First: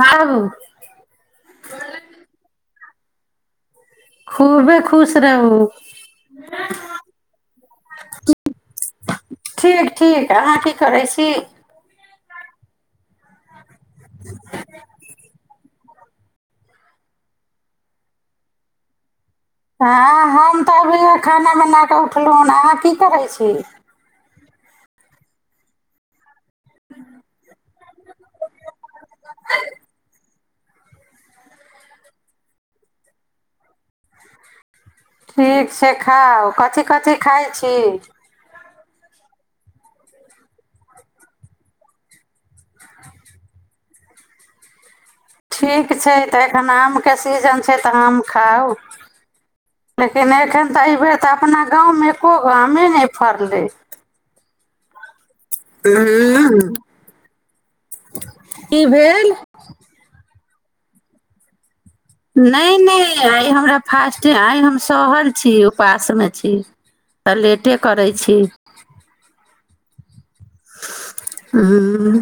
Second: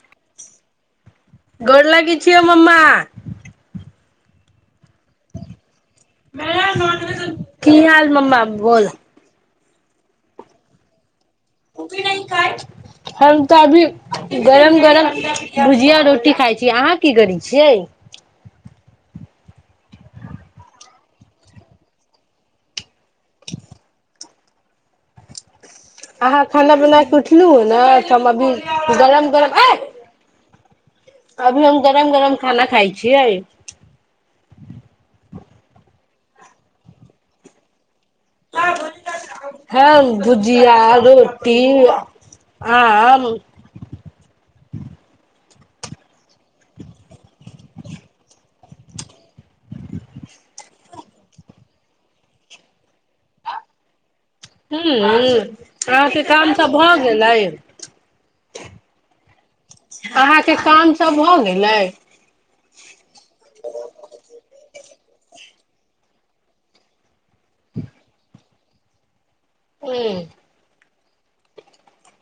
हां हौ। गोर लगै छियो मम्मा। खूबे खुश रहु। की हाल मम्मा बोला? ठीक-ठीक अहाँ की करै छी। हम तऽ अभी गरम-गरम भुजिया-रोटी खाइ छी, अहाँ की करै छियै? हां हम तऽ अभीए खाना बना कऽ उठलौ हन, अहाँ की करै छी? अहाँ खाना बना के उठलू हें न तऽ हम अभी गरम-गरम ऐ अभी हम गरम-गरम खाना खाइ छियै। ठीक छै खाउ, कथी-कथी खाइ छी? हम भुजिया-रोटी आम। ठीक छै तऽ एखन आमके सीजन छै तऽ आम खाउ। लेकिन एखन तऽ एबेर तऽ अपना गाँवमे एकोगो आमे नै फड़लै। हूँ अहाँके काम सब भऽ गेलै? की भेल अहाँके काम सब भऽ गेलै? नै-नै आइ हमरा फास्ट हय, आय हम सहल छी, उपासमे छी। तऽ लेटे करै छी। हुं। हुं।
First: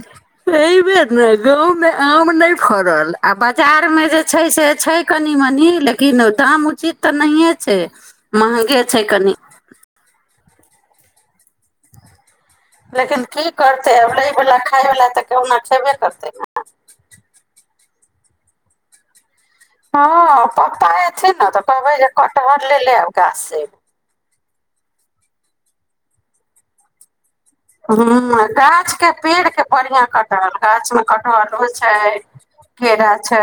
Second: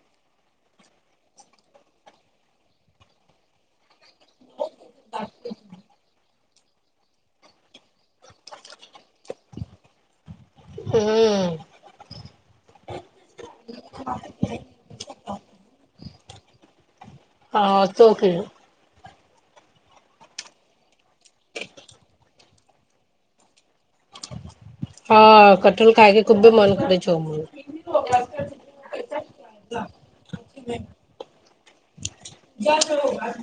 अइ बेर नै गाँवमे आम नै फड़ल आ बाजार मे जे छै से छै कनि-मनी लेकिन दाम उचित तऽ नहिए छै। महगे छै कनि। हूं। लेकिन की करतै लै वला, खाय बला तऽ कहुना खेबे करतै नै। आ तो की हां पप्पा एथिन नै तऽ कहबै जे कटहर ले ले आउ गाछ से। हां कटहल खायके खुबे मोन करै छौ हमरो। हां गाछके पेड़के बढ़िया कटहर गाछमे कटहर होइ छै। केरा छै,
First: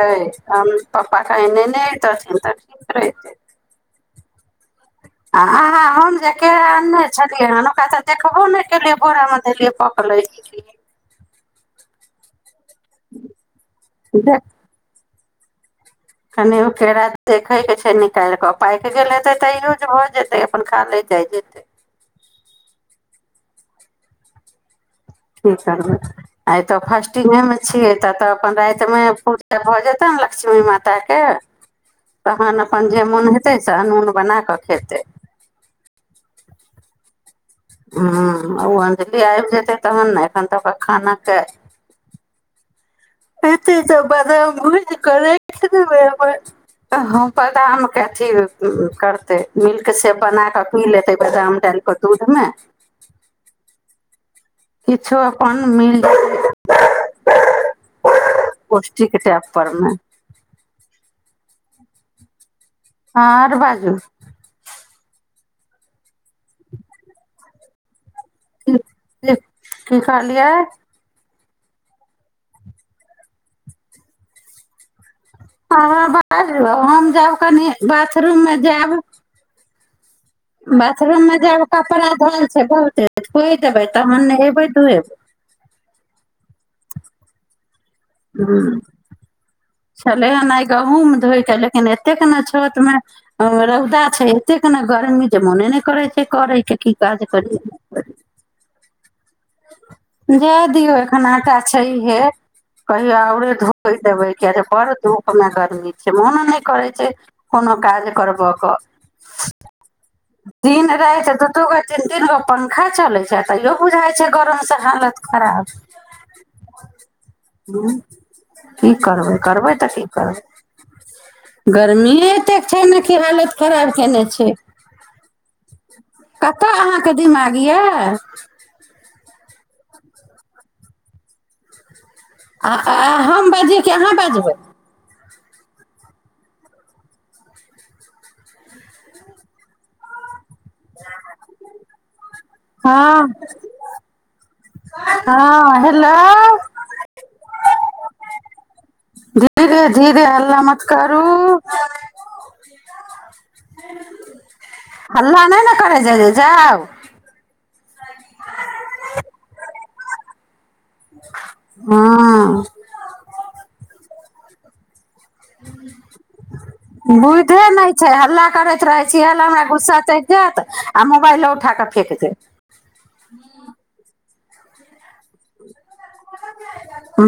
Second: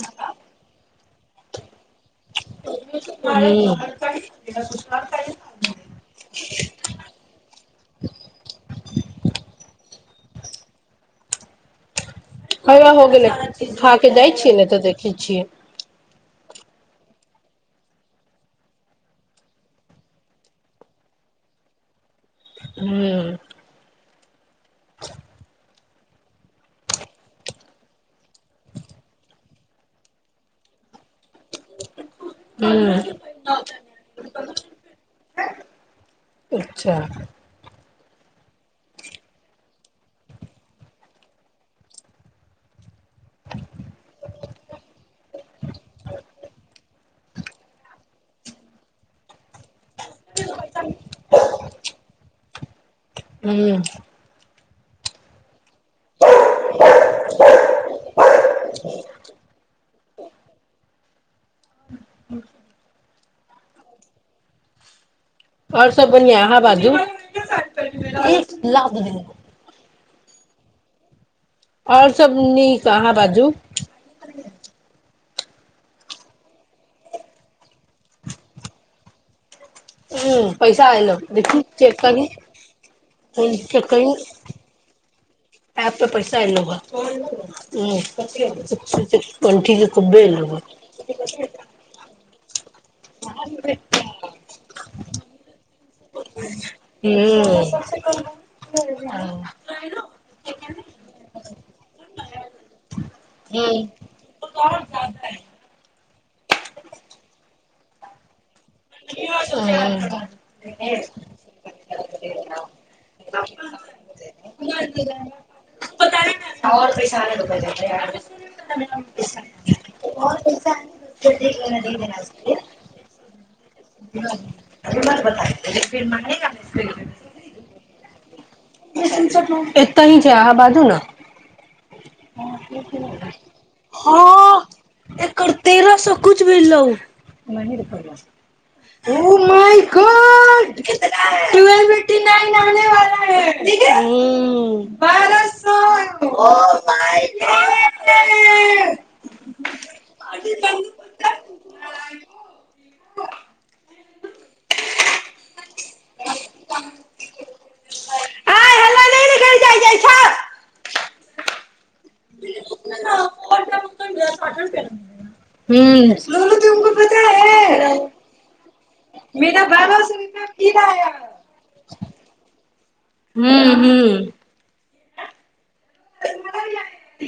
आम पप्पा कै नेने एतथिन तऽ ठीक रहितै हूं। आ हम जेे केरा अन ने छलियै हन, ओकरा तऽ देखबो नै केलियै बोरा में धेलियै पकले की कि। हैया हो गेलै खा के जाइ छियै ने तऽ देखै छियै। कनि ओ केरा देखे के छै, निकालि कऽ पाकि गेल हते तऽ यूज भऽ जेतेै अपन खा लै जाय जेतेै। हूँ। कि करबे। आइ तऽ फास्टिगें में छियै, त तऽ अपन रातिमे पूजा भऽ जेतनि ने लक्ष्मी माताके। तहन अपन जे हूं मोन हेतै से अनून बना कऽ खेतै। अच्छा। ह ओ अंजली आयब जेतै तहन ने, एखन तऽ ओकर खाना के। एतै तऽ बदाम भुइज क रैख देबै अपन। बादाम के अथी करतै मिल्क सेप बना कऽ की लेतेै बादाम डालि कऽ। दूध में। हूं। किछो अपन मिल पौष्टिक टैप पर में। हँ आर बाजू। और सब बनिहा आहाँ बाजू। की कहलिये। और सब नीक, अहाँ बाजू। हँ बाजू हम जायब कनि बाथरूम मे जायब। हूं पैसा एलौ बाथरूम मे देखू जाब चेक कपड़ा करू धोल छै बहुते, फोन कहि चेक देबै करू तहन नेहेबै-धूएबै। ऐप पर पैसा एलौ हे हूं। छलै एलौ हन आइ गहूँम धोयके लेकिन एतेक ने छत में रौदा छै एतेक ने गर्मी जे मोने नै करै छै, करके की काज करू हँ नै करू। जाय दियऔ एखन आटा छैहियै कहियो औरे हूं धोबै। देबै किया जे बड़ धूपमे गर्मी छै, मोन नै करै छै कोनो काज करबय कऽ। हूं। दिन -राति दू -दू गो तीन -तीन गो पंखा चलै छै तैयो बुझाइ छै गरम से हालत खराब। [inaudible] हु की करबै, करबै तऽ की करबै। गर्मीये एतेक छै ने कि हालत खराब केने छै [unintelligible] कदीमा लिया। एतही छै अहाँ बाजू न। आ आ हम बाजियै कि अहाँ बाजबै हाँ। एकर तेरह सौ कुछ भेलो। ओ मइ गॉड कितना [unintelligible] नाइन हाँ। हूँ। हाँ हेलो। धीरे- धीरे हल्ला मत करू। हल्ला ने-ने करे जाय- जाय-जाउ। [unintelligible] [inaudible] हँ [unintelligible] बुइधे ने छैय हल्ला करै करैत‌ रहै छी इहै लै हमरा गुस्सा चैढ़ जैत, आ मोबाइलो उठाकऽ फेक देब। हुँ- हूँ।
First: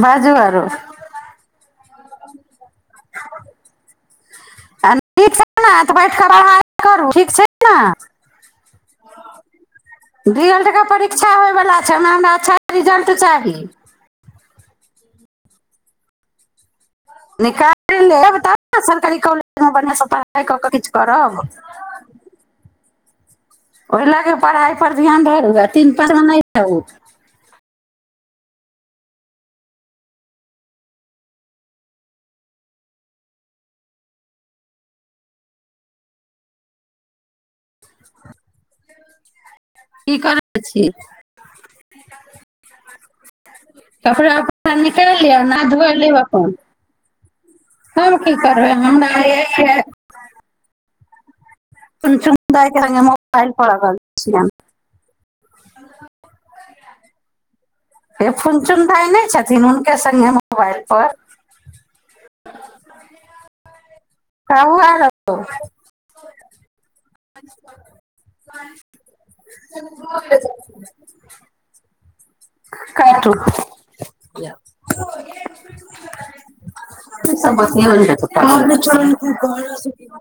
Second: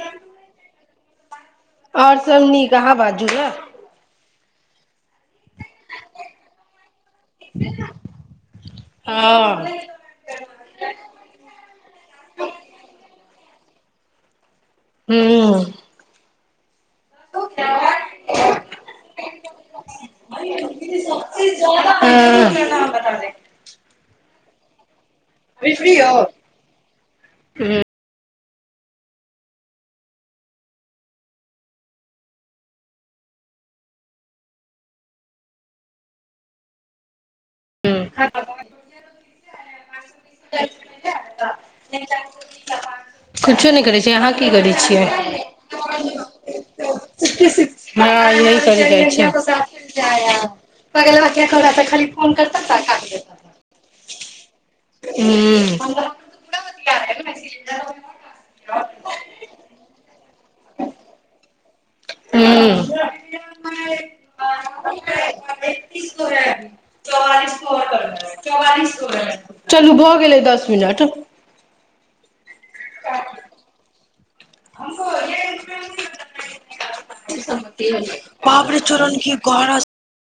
बाजू आरो। और सब नीक अहाँ बाजू न। । [unintelligible] हँ डी एल्ड क परीक्षा होइवला छैय, ओइ म हमरा अच्छा रिजल्ट चाही। हूँ। निकाल लेब तब ने सरकारी कॉलेजमे बढ़िआँ स पढ़ाइ कऽ -कऽ किछ करब। [inaudible] ओहि लऽ कऽ पढ़ाइ पर ध्यान धरू तीन पस नहि रहू। हूँ। [unintelligible] की करै छी [unintelligible] कुछो ने करै छियै अहाँ कपड़ा की करै उपड़ा छियै। निकालि लिअ ना धोइ लेब अपन हम हाँ की यही करबै करै जाइ हमरा छैय। एहि । [unintelligible] नाइन परहल रहल छीयन ह्मु [inaudible] हेए फुन चुन भाय ने छथिन हुनके संगे मोबाइल पर। । [inaudible] [unintelligible] [unintelligible] चलू भऽ गेलै दस मिनट। काटू। [unintelligible] सब बतियेबै [unintelligible]